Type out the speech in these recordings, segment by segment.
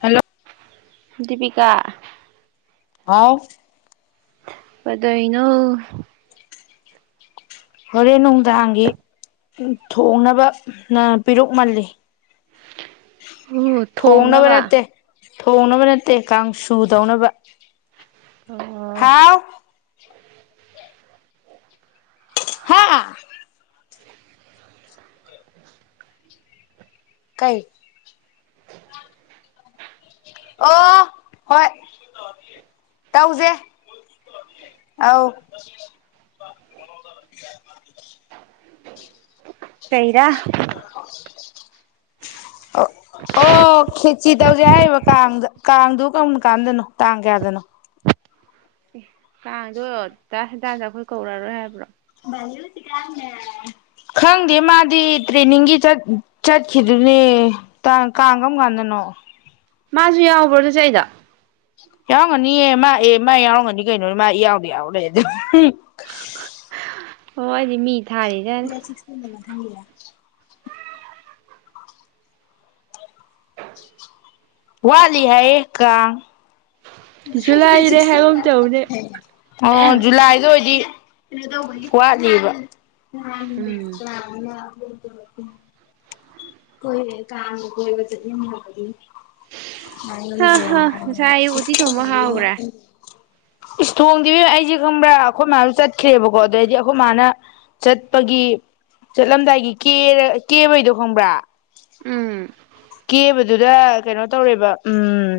hello Deepika ꯍꯥꯎ ꯄꯗ ꯏꯩꯅ ꯍꯣꯔꯦꯟ ꯅꯨꯡꯗꯥꯡꯒꯤ ꯊꯣꯡꯅꯕ ꯅ ꯄꯤꯔꯛꯃꯜꯂꯤ ꯑꯣ ꯊꯣꯡꯅꯕ ꯊꯣꯡꯅꯕ ꯅꯠꯇꯦ ꯀꯥꯡꯁꯨꯨꯗꯧꯅꯕ ꯑ ꯍꯥꯥ ꯀꯥꯏ ꯑꯣ ꯍꯣꯏ ꯇꯎꯖꯦ ꯑꯥꯎ ꯐꯩꯔꯥ ꯑꯣ ꯈꯦꯆꯤ ꯇꯧꯁꯦ ꯍꯥꯏꯔꯤꯕ ꯀꯥꯡꯗ ꯀꯥꯡꯗꯨ ꯀꯔꯝ ꯀꯥꯟꯗꯅꯣ ꯇꯥꯡ ꯀꯌꯥꯗꯅꯣ ꯀꯥꯡꯗꯣ ꯇ ꯍꯇꯥꯗ ꯑꯩꯈꯣꯏ ꯀꯧꯔꯔꯣꯏ ꯍꯥꯏꯕ꯭ꯔꯣ ꯈꯪꯗꯦ ꯃꯥꯗꯤ ꯇ꯭ꯔꯦꯅꯤꯡꯒꯤ ꯆꯠꯈꯤꯗꯨꯅꯦ ꯀꯥꯡ ꯀꯔꯝ ꯀꯥꯟꯗꯅꯣ ꯃꯥꯁꯨ ꯌꯥꯎꯕ꯭ꯔꯣ ꯑꯗꯨꯁ ꯑꯩꯗ ꯌꯥꯎꯔꯝꯒꯅꯤꯑ ꯃꯥ ꯑꯦ ꯃꯥ ꯌꯥꯎꯔꯝꯒꯅꯤ ꯀꯩꯅꯣꯅꯤ ꯃꯥ ꯌꯥꯎꯗ ꯌꯥꯎ ꯂꯩ ꯑꯗꯨ ꯍꯗꯤꯃꯤ ꯆꯁ ꯅꯃꯁ ꯊꯒꯤ ꯋꯥꯂꯤ ꯍꯥꯏꯌꯦ ꯀ ꯖꯨꯂꯥꯏꯗ ꯍꯥꯏꯒꯨꯝ ꯇꯧꯕꯅꯦ ꯑꯣ ꯖꯨꯂꯥꯏꯗ ꯑꯣꯏꯗꯤ ꯩꯅ ꯋꯥꯠꯂꯤꯕ ꯅ ꯎꯝ ꯍꯗ ꯀꯣꯏ ꯀꯥꯡꯗ ꯆꯅꯤ ꯑ ꯍꯥ ꯍꯥ ꯉꯁꯥꯏ ꯑꯌꯨꯛ ꯎꯇꯤ ꯊꯣꯡꯕ ꯍꯥꯎꯈ꯭ꯔꯦ ꯏꯁ ꯊꯣꯡꯗꯕꯤ ꯑꯩꯁꯦ ꯈꯪꯕ꯭ꯔꯥ ꯑꯩꯈꯣꯏ ꯃꯌꯥꯝꯁꯨ ꯆꯠꯦ ꯈ꯭ꯔꯑꯕꯀꯣ ꯑꯗꯨꯗꯑꯣꯏꯗꯤ ꯑꯩꯈꯣꯏ ꯃꯥꯅ ꯆꯠꯄꯒꯤ ꯆꯠꯂꯝꯗꯥꯏꯒꯤ ꯀ ꯀꯦꯕꯩꯗꯣ ꯈꯪꯕ꯭ꯔꯥ ꯎꯝ ꯀꯦꯕꯗꯨꯗ ꯀꯩꯅꯣ ꯇꯧꯔꯦꯕ ꯎꯝ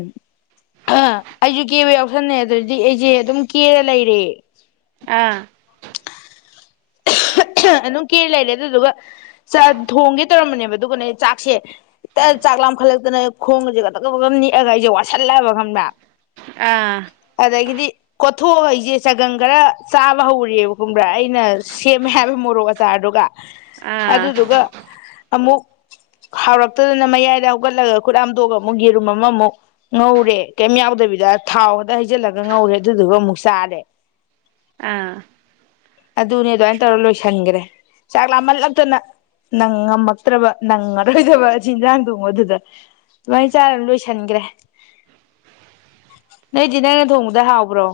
ꯑꯩꯁꯨ ꯀꯦꯕ ꯌꯥꯎꯁꯟꯅꯩ ꯑꯗꯨꯗꯤ ꯑꯩꯁꯦ ꯑꯗꯨꯝ ꯀꯦꯔ ꯂꯩꯔꯦ ꯑꯥ ꯑꯗꯨꯝ ꯀꯦ ꯂꯩꯔꯦ ꯑꯗꯨꯗꯨꯒ ꯊꯣꯡꯒꯦ ꯇꯧꯔꯝꯕꯅꯦꯕ ꯑꯗꯨꯒꯅꯦ ꯑꯩ ꯆꯥꯛꯁꯦ ꯍꯇ ꯆꯥꯛ ꯂꯥꯝꯈꯠꯂꯛꯇꯅ ꯈꯣꯡꯒꯁꯦ ꯀꯛꯇꯛ ꯄ ꯅꯦꯛꯑꯒ ꯑꯩꯁꯦ ꯋꯥꯁꯜꯂꯛꯑꯕ ꯈꯪꯗ꯭ꯔꯥ ꯑꯥ ꯑꯗꯒꯤꯗꯤ ꯊꯣꯛꯑ ꯑꯩꯁꯦ ꯁꯒꯪ ꯈꯔ ꯆꯥꯕ ꯍꯧꯔꯦꯕ ꯈꯨꯝꯕ꯭ꯔꯥ ꯑꯩꯅ ꯁꯦꯝꯃꯦ ꯍꯥꯏꯕ ꯃꯣꯔꯣꯛ ꯑꯆꯥꯔꯗꯨꯒ ꯑꯥ ꯑꯗꯨꯗꯨꯒ ꯑꯃꯨꯛ ꯍꯥꯎꯔꯛꯇꯗꯅ ꯃꯌꯥꯏꯗ ꯍꯧꯒꯠꯂꯒ ꯈꯨꯠ ꯍꯥꯝꯗꯣꯛꯑꯒ ꯑꯃꯨꯛ ꯌꯦꯔꯨꯝ ꯑꯃ ꯑꯃꯨꯛ ꯉꯧꯔꯦ ꯀꯩꯝ ꯌꯥꯎꯗꯕꯤꯗ ꯊꯥꯎꯗ ꯍꯩꯖꯤꯜꯂꯒ ꯉꯧꯔꯦ ꯑꯗꯨꯗꯨꯒ ꯑꯃꯨꯛ ꯆꯥꯔꯦ ꯑꯥ ꯑꯗꯨꯅꯦ ꯑꯗꯨꯃꯥꯏꯅ ꯇꯧꯔ ꯂꯣꯏꯁꯤꯟꯈ꯭ꯔꯦ ꯆꯥꯛ ꯂꯥꯝꯍꯜꯂꯛꯇꯅ ꯅꯪ ꯉꯝꯃꯛꯇ꯭ꯔꯕ ꯅꯪꯉꯔꯣꯏꯗꯕ ꯑꯁꯤ ꯏꯟꯖꯥꯡ ꯊꯣꯡꯕꯗꯨꯗ ꯑꯗꯨꯃꯥꯏꯅ ꯆꯥꯔ ꯂꯣꯏꯁꯤꯟꯈ꯭ꯔꯦ ꯅꯣꯏꯗꯤ ꯅꯪꯅ ꯊꯣꯡꯕꯗ ꯍꯥꯎꯕ꯭ꯔꯣ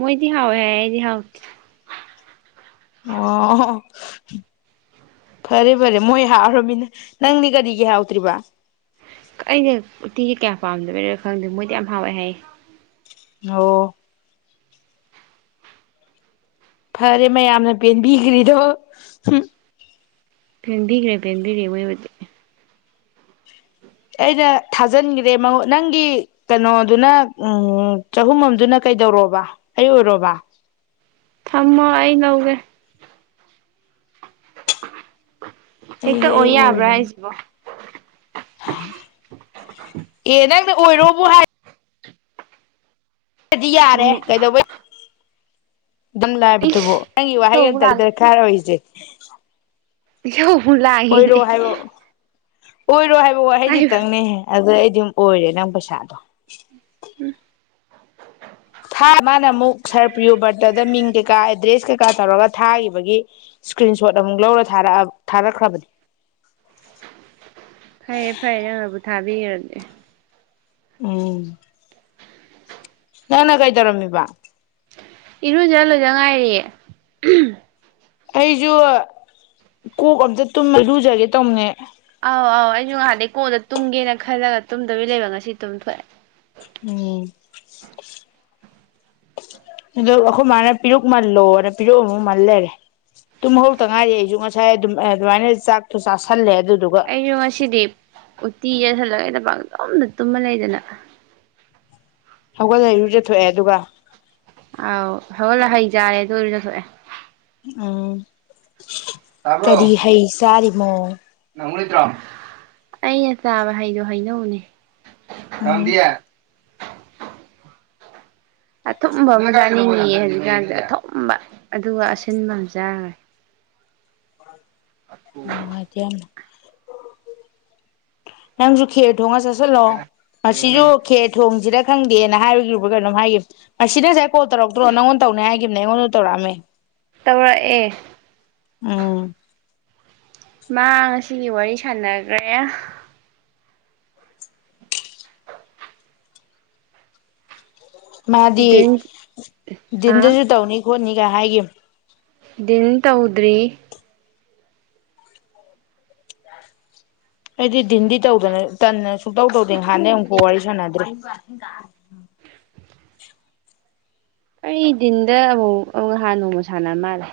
ꯃꯣꯏꯗꯤ ꯍꯥꯎ ꯑꯦꯦꯗꯤ ꯍꯥꯎ ꯑꯣ ꯐꯔꯦ ꯐꯔꯦ ꯃꯣꯏ ꯍꯥꯎꯔꯃꯤꯅ ꯅꯪꯗꯤ ꯀꯔꯤꯒꯤ ꯍꯥꯎꯗ꯭ꯔꯤꯕ ꯑꯩꯅ ꯎꯇꯤꯁꯦ ꯀꯌꯥ ꯄꯥꯝꯗꯕꯅꯣ ꯈꯪꯗꯦ ꯃꯣꯏꯗꯤ ꯌꯥꯝ ꯍꯥꯎꯋꯦ ꯍꯥꯏꯌꯦ ꯑꯣ ꯐꯔꯦ ꯃꯌꯥꯝꯅ ꯄꯦꯟꯕꯤꯈ꯭ꯔꯤꯗꯣ ꯐꯦꯟꯕꯤꯈ꯭ꯔꯦ ꯐꯦꯟꯕꯤꯔꯦ ꯃꯣꯏ ꯑꯣꯏꯗꯤ ꯑꯩꯅ ꯊꯥꯖꯤꯟꯈꯔꯦ ꯅꯪꯒꯤ ꯀꯩꯅꯣꯗꯨꯅ ꯎ ꯆꯍꯨꯝ ꯑꯃꯝꯗꯨꯅ ꯀꯩꯗꯧꯔꯣꯕ ꯑꯩ ꯑꯣꯏꯔꯣꯕ ꯊꯃꯣ ꯑꯏ ꯂꯎꯒꯦ ꯑꯩ ꯍꯛꯇ ꯑꯩ ꯑꯣꯔꯤꯌꯥꯕ꯭ꯔ ꯑꯣꯏꯔꯣ ꯍꯥꯏꯁꯤꯕ ꯑꯦ ꯅꯪꯗꯤ ꯑꯣꯏꯔꯣꯕꯨ ꯍꯥꯏ ꯗꯤ ꯌꯥꯔꯦ ꯀꯩꯗꯧꯕꯩ ꯑꯗꯨꯝ ꯂꯥꯏꯕꯗꯨꯕꯣ ꯏꯁ ꯅꯪꯒꯤ ꯋꯥꯍꯩ ꯏꯁꯧꯕꯨ ꯑꯃꯝꯇ ꯗꯔꯀꯥꯔ ꯑꯣꯏꯔꯤꯁꯦ ꯎ ꯌꯥꯎ ꯐꯂ ꯍꯥꯏꯅꯦ ꯑꯣꯏ ꯔꯣꯍꯦ ꯑꯩꯩꯗꯤꯇꯪꯅꯦꯍꯦ ꯑꯗꯨꯗ ꯑꯩ ꯝ ꯑꯣꯏꯔꯦ ꯅꯪ ꯄꯩꯁꯥꯗꯣ ꯎꯝ ꯃꯥꯅ ꯑꯃꯨꯛ ꯁꯔ ꯄ꯭ꯔꯤꯌꯨ ꯕꯔꯠꯇꯗ ꯃꯤꯡ ꯀꯩꯀꯥ ꯑꯦꯗ꯭ꯔꯦꯁ ꯀꯩꯀꯥ ꯇꯧꯔꯒ ꯊꯥꯈꯤꯕꯒꯤ ꯏꯁꯀ꯭ꯔꯤꯟ ꯁꯣꯠ ꯑꯃꯨꯛ ꯂꯧꯔꯥ ꯊꯥꯔꯛꯈ꯭ꯔꯕꯅꯦ ꯐꯔꯦ ꯐꯔꯦ ꯅꯪꯕꯨ ꯊꯥꯕꯤꯈꯔꯅꯦꯦ ꯎꯝ ꯅꯅ ꯀꯩ ꯇꯔꯝꯃꯤꯕ ꯏꯔꯨꯖꯂꯣꯏꯖ ꯉꯥꯏꯔꯤꯌꯦꯦ [unintelligible] ꯑꯩꯁꯨ ꯀꯣꯛ ꯑꯝꯇ ꯇꯨꯝꯃ ꯂꯨꯖꯒꯦ ꯇꯧꯅꯦ ꯑꯥꯎ ꯑꯥꯎ ꯑꯩꯁꯨ ꯉꯍꯥꯟꯗꯒꯤꯩ ꯀꯣꯟꯗ ꯇꯨꯝꯒꯦꯅ ꯈꯜꯂꯒ ꯇꯨꯝꯗꯕꯤ ꯂꯩꯕ ꯉꯁꯤ ꯇꯨꯝꯊꯣꯛꯑꯦ ꯎꯝ ꯑ ꯑꯩꯈꯣꯏ ꯃꯥꯅ ꯄꯤꯔꯨꯛꯃꯜꯂꯣꯅ ꯄꯤꯔꯨꯛ ꯑꯃꯨ ꯃꯜꯂꯔꯦ ꯇꯨꯝ ꯍꯧꯧ ꯇ ꯉꯥꯏꯔꯤꯦ ꯑꯩꯁꯨ ꯉꯁꯥꯏ ꯑꯗꯨꯝ ꯑꯗꯨꯃꯥꯏꯅ ꯆꯥꯛꯇꯣ ꯆꯥꯥꯁꯜꯂꯦ ꯑꯗꯨ ꯑꯩꯁꯨꯃꯁꯤꯗꯞ ꯇꯤ ꯌꯁꯜꯂꯒꯩꯗ ꯄꯥꯛꯖꯨꯝꯝꯅ ꯇꯨꯝꯃ ꯂꯩꯗꯅ ꯍꯧꯒꯠꯂꯔꯨꯖꯊꯑꯦ ꯑꯗꯨꯒ ꯑꯧ ꯍꯣꯏꯂ ꯍꯩꯖꯥꯔꯦ ꯑꯗꯨ ꯑꯣꯏꯔꯅ ꯁꯑꯦ ꯑꯥ ꯀꯔꯤ ꯍꯥꯏꯩ ꯆꯔꯤꯃꯣ ꯑꯩꯅ ꯆꯥꯕ ꯍꯩꯗꯣ ꯍꯩꯅꯧꯅꯦ ꯎꯝ ꯀꯥꯎꯗꯤꯌꯥ ꯑꯊꯨꯝꯕ ꯑꯃꯗ ꯑꯅꯤꯉꯌꯦ ꯍꯧꯖꯤꯛꯀꯥꯟꯁꯦ ꯑꯊꯨꯝꯕ ꯑꯗꯨꯒ ꯑꯁꯤꯟꯕ ꯑꯃ ꯆꯥꯔꯦ ꯑꯗꯤ ꯌꯥꯝ ꯅꯪꯁꯨꯨꯈꯤ ꯊꯣꯡꯉ ꯆꯥꯁꯤꯜꯂꯛꯑꯣ ꯑꯁꯤꯁꯨ ꯈꯦ ꯊꯣꯡꯁꯤꯗ ꯈꯪꯗꯦꯅ ꯍꯥꯏꯒꯤ꯭ꯔ ꯀꯩꯅꯣꯝ ꯍꯥꯏꯈꯤꯕ ꯃꯁꯤꯅ ꯉꯥꯏ ꯀꯣꯜ ꯇꯧꯔꯛꯇ꯭ꯔꯣ ꯅꯪꯉꯣꯟ ꯇꯧꯅꯤ ꯍꯥꯏꯈꯤꯕꯅꯦ ꯑꯩꯉꯣꯟꯗ ꯇꯧꯔꯛꯑꯝꯃꯦ ꯇꯧꯔꯛꯑꯦ ꯎꯝ ꯃꯥ ꯉꯁꯤꯒꯤ ꯋꯥꯔꯤ ꯁꯥꯟꯅꯈ꯭ꯔꯦ ꯃꯥꯗꯤ ꯗꯤꯟ ꯗꯤꯟꯗꯨꯁꯨ ꯇꯧꯅꯤ ꯈꯣꯠꯅꯤ ꯀ ꯍꯥꯏꯒꯌꯦꯝ ꯏꯦꯟꯇꯎꯗ꯭ꯔꯤ ꯑꯩꯗꯤ ꯤꯟꯗꯤ ꯇꯧꯗꯅ ꯇꯟꯅ ꯁꯨꯇꯧ ꯇꯧꯗꯦꯍꯥꯟꯗꯩ ꯑꯃꯨꯛꯀꯥꯎ ꯋꯥꯔꯤ ꯁꯥꯟꯅꯗ꯭ꯔꯦ ꯑꯩꯗꯤꯟꯗ ꯑꯃꯨꯛ ꯑꯃꯨꯛ ꯅꯍꯥꯟ ꯅꯣꯡꯃꯨ ꯁꯥꯟꯅ ꯃꯥꯜꯂꯦ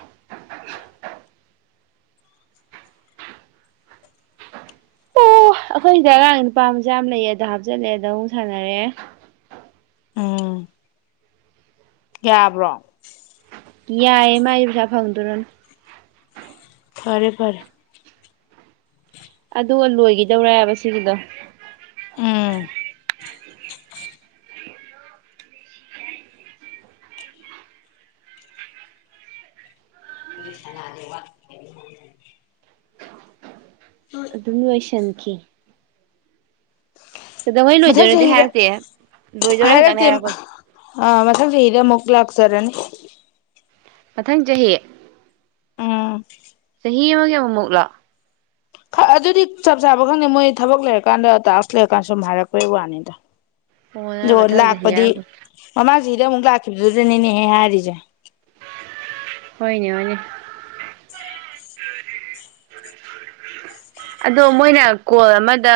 ꯑꯣ ꯑꯩꯈꯣꯏꯗ ꯑꯉꯥꯡ ꯅꯨꯄꯥ ꯃꯆꯥ ꯌꯥꯝ ꯂꯩꯌꯦ ꯑꯗꯣ ꯍꯥꯞꯆꯤꯜꯂꯦ ꯑꯗ ꯑꯃꯨꯛ ꯁꯥꯟꯅꯔꯦ ꯑꯥ ꯌꯥꯕ꯭ꯔꯣ ꯌꯥ ꯌꯥꯑꯌꯦ ꯃꯥꯥꯏꯕ꯭ꯔ ꯐꯥꯎꯗꯨꯔꯣꯟ ꯐꯔꯦ ꯐꯔꯦ ꯑꯗꯨꯒ ꯂꯣꯏꯒꯤꯗꯧꯔꯑꯕ ꯁꯤꯒꯤꯗꯣ ꯎꯝ ꯏ ꯆꯗꯦꯕ ꯎꯝ ꯑꯗꯨꯋꯥꯩꯁꯪꯈꯤ ꯀꯩꯗꯧꯉꯩ ꯃꯊꯪ ꯂꯣꯏꯗꯣꯏꯔꯗꯤ ꯆꯍꯤꯗ ꯍꯥꯏꯔꯛꯁꯦ ꯂꯣꯏꯗꯧꯔꯦ ꯈꯈꯤꯇꯪꯅꯦ ꯍꯥꯏꯔꯛꯄꯗꯣ ꯑ ꯃꯊꯪ ꯆꯍꯤ ꯃꯨꯛꯂꯥꯛꯆꯔꯅꯤ ꯃꯊꯪ ꯆꯍꯤ ꯎꯝ ꯃꯦ ꯑꯃꯒꯤꯒ ꯑꯃꯝ ꯂ‌ꯣ ꯑꯗꯨꯗꯤ ꯆꯞ ꯆꯥꯕ ꯈꯪꯗꯦ ꯃꯣꯏ ꯊꯕꯛ ꯂꯩꯔꯀꯥꯟꯗ ꯇꯥꯛꯁ ꯂꯩꯔꯀꯥꯟꯗ ꯁꯨꯝ ꯍꯥꯏꯔꯛꯄꯩ ꯋꯥꯅꯤꯗ ꯑꯣ ꯅꯪꯅ ꯂꯛꯄꯗꯤ ꯃꯊꯪ ꯆꯍꯤ ꯍꯥꯥꯛꯄꯗꯤ ꯍꯥꯏꯔꯛꯄ ꯃꯃꯥ ꯗꯨꯑꯦ ꯂꯥꯛꯈꯤꯕꯤꯗꯨꯗꯅꯤꯅꯦꯍꯦ ꯍꯥꯏꯔꯤꯖꯦ ꯍꯣꯏꯅꯦ ꯍꯣꯏꯅꯦ [unintelligible] ꯑꯗꯣ ꯃꯣꯏꯅ ꯀꯣꯜ ꯑꯃꯗ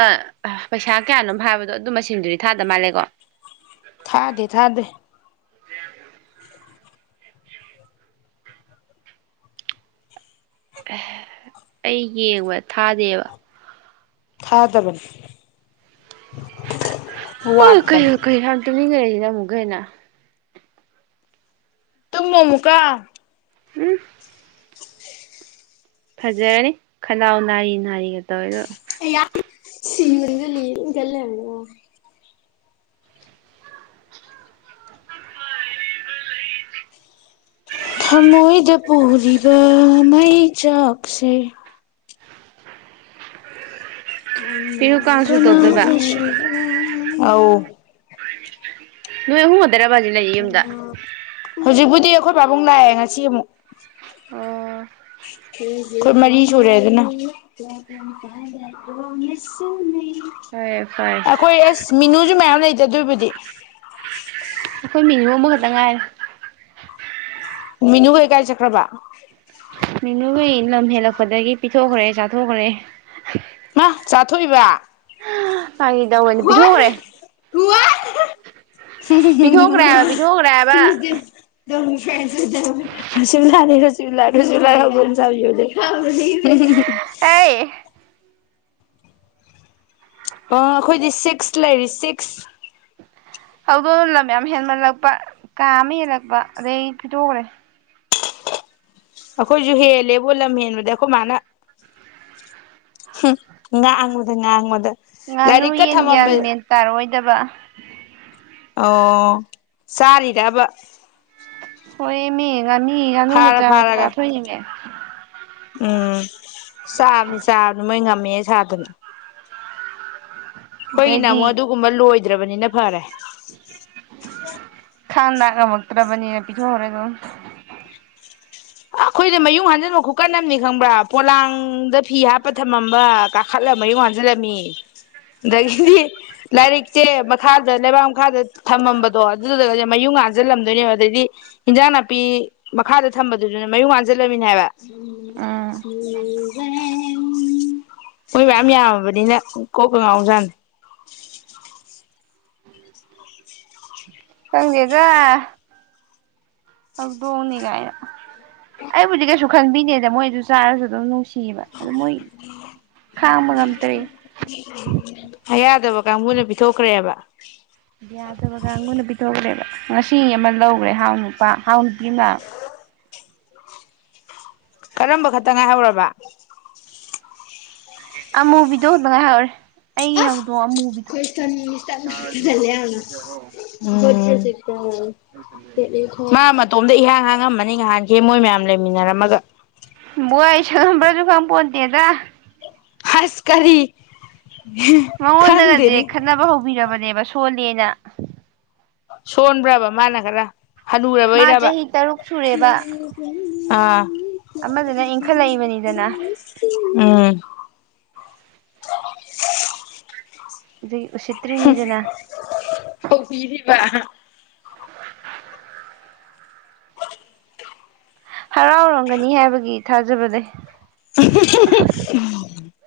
ꯄꯩꯁꯥ ꯀꯌꯥꯅꯣꯝ ꯍꯥꯏꯕꯗꯣ ꯑꯗꯨ ꯃꯁꯤꯡꯗꯨꯗꯤ ꯊꯥꯗ ꯃꯥꯜꯂꯦꯀꯣ ꯊꯥꯗꯦ ꯊꯥꯗꯦ ꯑꯦ ꯑꯩ ꯌꯦꯡꯕ ꯊꯥꯗꯦꯕ ꯊꯥꯗꯕꯅꯤ ꯑꯣ ꯋꯥꯠꯄꯅꯤ ꯀꯩꯅꯑꯣ ꯀꯩ ꯌꯥꯝ ꯇꯨꯃꯤꯅꯤꯡꯉꯩ [unintelligible] ꯇꯨꯃꯨ ꯃꯨꯛꯀꯥ ꯎꯝ ꯐꯖꯔꯅꯤ ꯈꯅꯥꯎ ꯅꯥꯔꯤ ꯅꯥꯔꯤꯒ ꯇꯧꯋꯦꯗꯨꯒ ꯑꯌꯥ [unintelligible] ꯊꯃꯣꯏꯗ ꯄꯨꯔꯤꯕ ꯃꯩꯆꯥꯛꯁꯦ ꯄꯤꯔꯨ ꯀꯥꯡꯁꯨ ꯇꯧꯗꯣꯏꯕ [unintelligible] ꯑꯥꯎ ꯅꯣꯏ ꯑꯍꯨꯝ ꯍꯩꯗꯔꯕꯥꯥꯗꯂ ꯌꯨꯝꯗ ꯍꯧꯖꯤꯛꯄꯨꯗꯤ ꯑꯩꯈꯣꯏ ꯄꯥꯕꯨꯡ ꯂꯥꯛꯑꯦ ꯉꯁꯤ ꯑꯃꯨꯛ ꯑꯣ ꯑꯩꯈꯣꯏ ꯃꯔꯤ ꯁꯨꯔꯦ ꯑꯗꯨꯅ ꯐꯔꯦ ꯐꯔꯦ ꯑꯩꯈꯣꯏ ꯑꯦ ꯃꯤꯅꯨꯖꯨ ꯃꯌꯥꯝ [unintelligible] ꯑꯗꯨꯕꯨꯗꯤ ꯑꯩꯈꯣꯏ ꯃꯤꯅꯨ ꯑꯝꯕꯛꯇ ꯉꯥꯏꯔꯦ ꯃꯤꯅꯨ ꯀꯩ ꯀꯥꯏ ꯆꯀ꯭ꯔꯕ ꯃꯤꯅꯨꯒꯤ ꯂꯝ ꯍꯦꯜꯂꯛꯄꯗꯒꯤ ꯄꯤꯊꯣꯛꯈ꯭ꯔꯦ ꯆꯥꯊꯣꯛꯈ꯭ꯔꯦ ꯃꯥ ꯆꯥꯊꯣꯛꯏꯕ ꯐꯥꯒꯤ ꯇꯧꯕꯅꯤ ꯄꯤꯊꯣꯛꯈ꯭ꯔꯦ ꯄꯤꯊꯣꯛꯈ꯭ꯔꯦꯍꯥꯕ ꯄꯤꯊꯣꯛꯈ꯭ꯔꯦꯍꯥꯕ [unintelligible] ꯑꯦ ꯑ‌ꯣ ꯑꯩꯈꯣꯏꯗꯤ ꯁꯤꯛꯁ ꯂꯩꯔꯤ ꯁꯤꯛꯁ ꯍꯧꯗꯣꯡ ꯂꯝ ꯌꯥꯝ ꯍꯦꯟꯃꯂꯛꯄ ꯀꯥ ꯑꯃꯥ ꯍꯦꯜꯂꯛꯄ ꯑꯗꯗꯒꯤ ꯊꯤꯗꯣꯛꯈ꯭ꯔꯦ ꯑꯩꯈꯣꯏꯁꯨ ꯍꯦꯜꯂꯦꯕꯣ ꯂꯝ ꯍꯦꯟꯕꯗ ꯑꯩꯈꯣꯏ ꯃꯥꯅ ꯉꯥꯡꯕꯗ ꯉꯥꯡꯕꯗ ꯉꯥꯅꯨ ꯂꯥꯏꯔꯤꯛꯀ ꯌꯦꯟ ꯒ꯭ꯌꯥꯟ ꯊꯝꯃꯝꯕ ꯃꯦꯟ ꯇꯥꯔꯑꯣꯏꯗꯕ ꯑꯣ ꯆꯥꯔꯤꯗꯕ ꯑꯣꯏꯣꯏꯃꯤ ꯉꯥꯅꯤ ꯉꯥꯅꯨ ꯃꯆꯥ ꯃꯆꯥ ꯐꯥꯔꯒ ꯊꯣꯛꯏꯅꯦ ꯎꯝ ꯆꯥꯕꯅꯤ ꯆꯥꯕꯅꯤ ꯃꯣꯏ ꯉꯝ ꯃꯃꯦ ꯁꯥꯗꯅ ꯑꯩꯈꯣꯏꯅ ꯑꯗꯩꯗꯤ ꯑꯃꯨꯣ ꯑꯗꯨꯒꯨꯝꯕ ꯂꯣꯏ ꯗ꯭ꯔꯕꯅꯤꯅ ꯐꯥꯔꯦ ꯈꯥꯟꯗꯥ ꯀꯕꯛꯇ꯭ꯔꯕꯅꯤꯅ ꯄꯤꯣ ꯑꯣꯏꯔꯦꯗ ꯑꯩꯈꯣꯏꯅ ꯃꯌꯨꯡ ꯍꯥꯟꯖꯟꯕ ꯈꯨꯀꯟꯝꯅꯤ ꯈꯪꯕ꯭ꯔꯥ ꯄꯣꯂꯥꯡꯗ ꯐꯤ ꯍꯥꯞꯄ ꯊꯝꯃꯝꯕ ꯀꯥꯈꯠꯂ ꯃꯌꯨꯡ ꯍꯥꯟꯖꯜꯂꯝꯃꯤ ꯑꯗꯒꯤꯗꯤ ꯂꯥꯏꯔꯤꯛꯁꯦ ꯃꯈꯥꯗ ꯂꯩꯕꯥꯛ ꯃꯈꯥꯗ ꯊꯝꯃꯝꯕꯗꯣ ꯑꯗꯨꯗꯨꯒ ꯃꯌꯨꯡ ꯍꯥꯟꯖꯜꯂꯝꯗꯣꯏꯅꯦꯕ ꯑꯗꯩꯗꯤ ꯏꯟꯖꯥꯡ ꯅꯥꯄꯤ ꯃꯈꯥꯗ ꯊꯝꯕ ꯑꯗꯨꯗꯨꯅ ꯃꯌꯨꯝ ꯉꯥꯟꯁꯤꯜꯂꯃꯤꯅꯦ ꯍꯥꯏꯕ ꯎꯝ ꯃꯣꯏ ꯃꯌꯥꯝ ꯌꯥꯝꯃꯕꯅꯤꯅ ꯀꯣꯛꯄ ꯉꯥꯎꯖꯥꯟꯅꯤ ꯈꯪꯗꯦꯗ ꯍꯧꯗꯣꯡꯅꯤ ꯀꯥꯏꯅ ꯑꯩꯕꯨꯗꯤ ꯀꯩꯁꯨ ꯈꯟꯕꯤꯅꯦꯗ ꯃꯣꯏꯗꯨ ꯆꯥꯔꯁꯨ ꯑꯗꯨꯝ ꯅꯨꯡꯁꯤ ꯊꯤꯕ ꯑꯗꯨ ꯃꯣꯏ ꯈꯥꯡꯕ ꯉꯝꯇ꯭ꯔꯦ ꯌꯥꯗꯕ ꯀꯥꯡꯕꯨꯅ ꯄꯤꯊꯣꯛꯈ꯭ꯔꯦꯕ ꯌꯥꯗꯕꯒ ꯑꯩꯉꯣꯟꯅ ꯄꯤꯊꯣꯛꯈ꯭ꯔꯦꯕ ꯉꯁꯤ ꯑꯃ ꯂꯧꯈꯔꯦ ꯍꯥꯎ ꯅꯨꯄꯥ ꯍꯥꯎ ꯅꯨ ꯏꯃ ꯀꯔꯝꯕ ꯈꯛꯇ ꯉꯥꯏꯍꯧꯔꯕ ꯑꯃꯃꯨꯕꯤꯗꯣ ꯉꯥꯏ ꯍꯥꯏꯥꯎꯔꯦ ꯑ ꯐꯣꯏ ꯇꯅ ꯎ ꯑꯇꯣꯝꯗ ꯏꯍꯥꯡ ꯍꯥꯡꯉꯝꯃꯅꯤ ꯉꯍꯥꯟꯁꯦ ꯃꯣꯏ ꯃꯌꯥꯝ ꯂꯩꯃꯤꯟꯅꯔꯝꯃꯒ ꯕꯣꯏ ꯑꯩꯁꯨꯕ꯭ꯔꯁꯨ ꯈꯪ ꯄꯣꯟꯇꯦꯗ ꯈꯥꯁ ꯀꯔꯤ ꯃꯉꯣꯟꯗꯒꯁꯦ ꯈꯪꯗꯦꯅꯦ ꯈꯠꯅꯕ ꯍꯧꯕꯤꯔꯕꯅꯦꯕ ꯁꯣꯂꯅ ꯁꯣꯟꯕ꯭ꯔꯕ ꯃꯥꯅ ꯈꯔ ꯃꯥ ꯍꯅꯨꯔꯕꯣꯏꯔꯕ ꯆꯍꯤ ꯇꯔꯨꯛ ꯁꯨꯔꯦꯕ ꯑꯥ ꯑꯃꯗꯨꯅ ꯏꯟꯈꯠꯂꯛꯏꯕꯅꯤꯗꯅ ꯎꯝ [unintelligible] [unintelligible] ꯑꯣ ꯄꯤꯔꯤꯕ ꯍꯔꯥꯎꯔꯝꯒꯅꯤ ꯍꯥꯏꯕꯒꯤ ꯊꯥꯖꯕ ꯂꯩꯦ [unintelligible]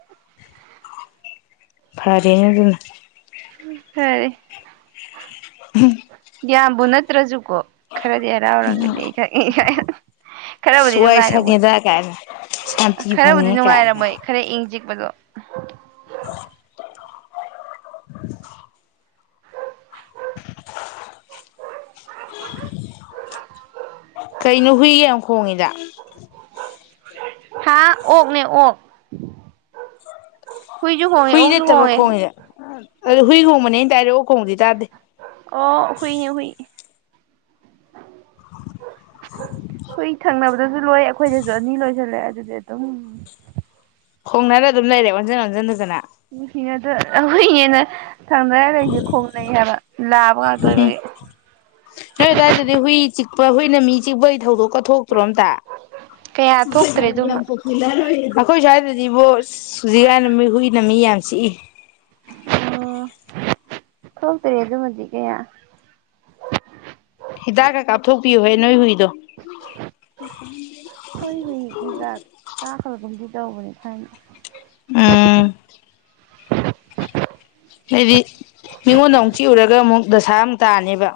ꯐꯔꯦꯅ ꯑꯗꯨꯅ ꯐꯔꯤ ꯎꯝ ꯌꯥꯕꯨꯅꯠꯇꯖꯨ ꯈꯔꯗꯤ ꯍꯔꯥꯎꯔꯒꯗꯤ ꯑꯩꯈ ꯈꯔꯕꯨꯗꯤ ꯑꯁ ꯋꯥꯏ ꯅꯨꯡꯉꯥꯏꯔꯝꯃꯣꯏ ꯁꯪꯉꯦꯗ ꯀꯥꯏꯅ ꯁꯥꯟꯇꯤ ꯈꯔꯕꯨꯗꯤ ꯐꯪꯉꯦ ꯀꯥꯏꯅ ꯅꯨꯡꯉꯥꯏꯔꯝꯃꯣꯏ ꯈꯔ ꯏꯪ ꯑꯗꯨꯒ [unintelligible] ꯀꯩꯅꯣ ꯍꯨꯏꯒꯦ ꯑꯃꯨ ꯈꯣꯡꯉꯤꯗ ꯍꯥꯥ ꯑꯣꯅꯦ ꯑꯣ ꯍꯨꯏꯗꯦ ꯇꯕ ꯍꯣꯡꯉꯦ ꯍꯣꯉꯗ ꯑꯗꯨ ꯍꯨꯏꯒ ꯍꯣ ꯃꯅꯤꯅꯦ ꯇꯔꯣ ꯑꯣ ꯍꯨꯏꯅꯤ ꯍꯨꯏ ꯍꯣꯏ ꯊꯪꯅ ꯑꯗꯨꯁꯨ ꯂꯣꯏ ꯑꯩꯈꯣꯏꯗꯁꯨ ꯑꯅꯤ ꯂꯣꯏꯁꯜꯂꯦ ꯑꯗꯨꯗꯤ ꯑꯗꯨꯝ ꯈꯣꯡꯅꯅ ꯑꯗꯨꯝ ꯂꯩꯔꯦ ꯑꯣꯟꯁꯤꯟ ꯑꯣꯟꯁꯤꯟ ꯍꯖꯅ ꯎ ꯑꯗꯨ ꯌꯦꯟꯅ ꯊꯪꯅ ꯌꯥ ꯂꯩꯁꯦ ꯈꯣꯡꯅꯩ ꯍꯥꯏꯕ ꯂꯥꯕ ꯍꯨꯝ ꯉꯥꯛꯇꯣꯏꯕꯒꯤ ꯅꯣꯏ ꯑꯗꯥꯏꯗꯗꯤ ꯍꯨꯏ ꯆꯤꯛꯄ ꯑꯩꯈꯣꯏꯅ ꯃꯤ ꯆꯤꯛꯄꯒꯤ ꯊꯧꯗꯣꯛ ꯀꯊꯣꯛꯇ꯭ꯔꯣ ꯑꯇ ꯀꯌꯥ ꯊꯣꯛꯇ꯭ꯔꯦ ꯑꯗꯨꯃ ꯈꯣꯏ ꯁ ꯔꯤꯚꯣꯁ ꯁꯨꯖꯤꯒ ꯅꯃꯤ ꯍꯏ ꯅꯃꯤ ꯌꯥ ꯁꯤꯏ ꯑꯣ ꯊꯣꯛꯇꯔꯦ ꯑꯗꯨꯃꯗꯤ ꯀꯌꯥ ꯍꯤꯗꯥꯛ ꯈ ꯀꯥꯞꯊꯣꯛꯄꯤꯌꯨꯍ ꯅꯣꯏ ꯍꯨꯏꯗꯣ ꯍꯣꯏ ꯍ ꯏꯒ ꯀꯥ ꯍꯜꯒꯝ ꯇꯧꯕꯕꯅꯤꯅ ꯎꯝ ꯍꯥꯏꯗꯤ ꯃꯤꯉꯣꯟꯗ ꯑꯃꯨꯛ ꯆꯤꯛꯎꯨꯔꯒ ꯑꯃꯨꯛ ꯗꯁꯥ ꯑꯃꯨꯛ ꯇꯥꯅꯦꯕ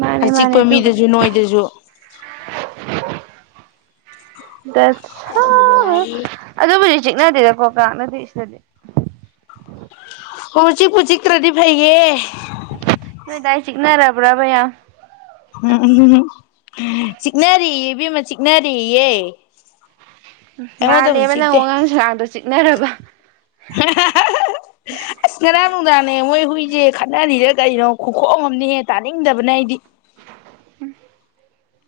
ꯃꯥꯅꯦ ꯃꯥꯅꯦ ꯑꯆꯤꯛꯄ ꯑꯗꯨꯕꯨꯗꯤ ꯃꯤꯗꯁꯨ ꯅꯣꯏꯗꯁꯨ [unintelligible] ꯠ ꯑꯗꯣ ꯆꯖꯤꯛꯅꯗꯦꯗꯀꯣ ꯂꯥꯛꯅꯗꯦ ꯁꯤꯗꯗꯤ ꯍꯧꯖꯤ ꯄꯨꯖꯤ ꯀ ꯔꯦꯗꯤ ꯐꯩꯌꯦ ꯅꯣꯏ ꯇꯏꯁꯤꯅ ꯔꯕ꯭ꯔꯕꯩꯌꯥ ꯎꯝ ꯎ ꯆꯤꯛꯅꯔꯤ ꯏꯕꯤꯃ ꯆꯤꯛꯅꯔꯤꯌꯦꯦ ꯃꯥꯜꯂꯦꯕ ꯅꯪ ꯋꯥꯉꯥꯡꯁꯨꯒꯥꯡꯗꯣ ꯆꯤ ꯅꯦꯔꯔꯕ ꯉꯅꯥꯅꯅꯨꯡꯗꯥꯅꯦ ꯑꯩꯈꯣꯏꯁꯦ ꯈꯠꯅꯔꯤꯗ ꯀꯔꯤꯩꯅꯣ ꯈꯨꯈꯣꯡ ꯑꯝꯅꯦꯍꯦ ꯇꯥꯅꯤꯡꯗꯕꯅ ꯑꯩꯗꯤ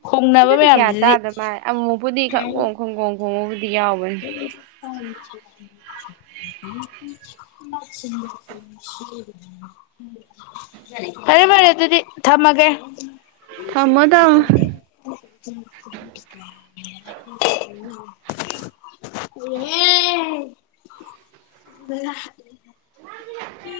ꯈꯣꯡꯅꯕ ꯀꯌꯥ ꯃꯌꯥꯝꯁꯤꯗꯤ ꯇꯗ ꯃꯥꯥꯏꯨ ꯄꯨꯗꯤ ꯍ [unintelligible] ꯐꯔꯦ ꯐꯔꯦ ꯑꯗꯨꯗꯤ ꯊꯝꯃꯒꯦ [unintelligible] ꯊꯝꯃꯣ ꯊꯝꯃꯣ ꯑꯦ ꯎ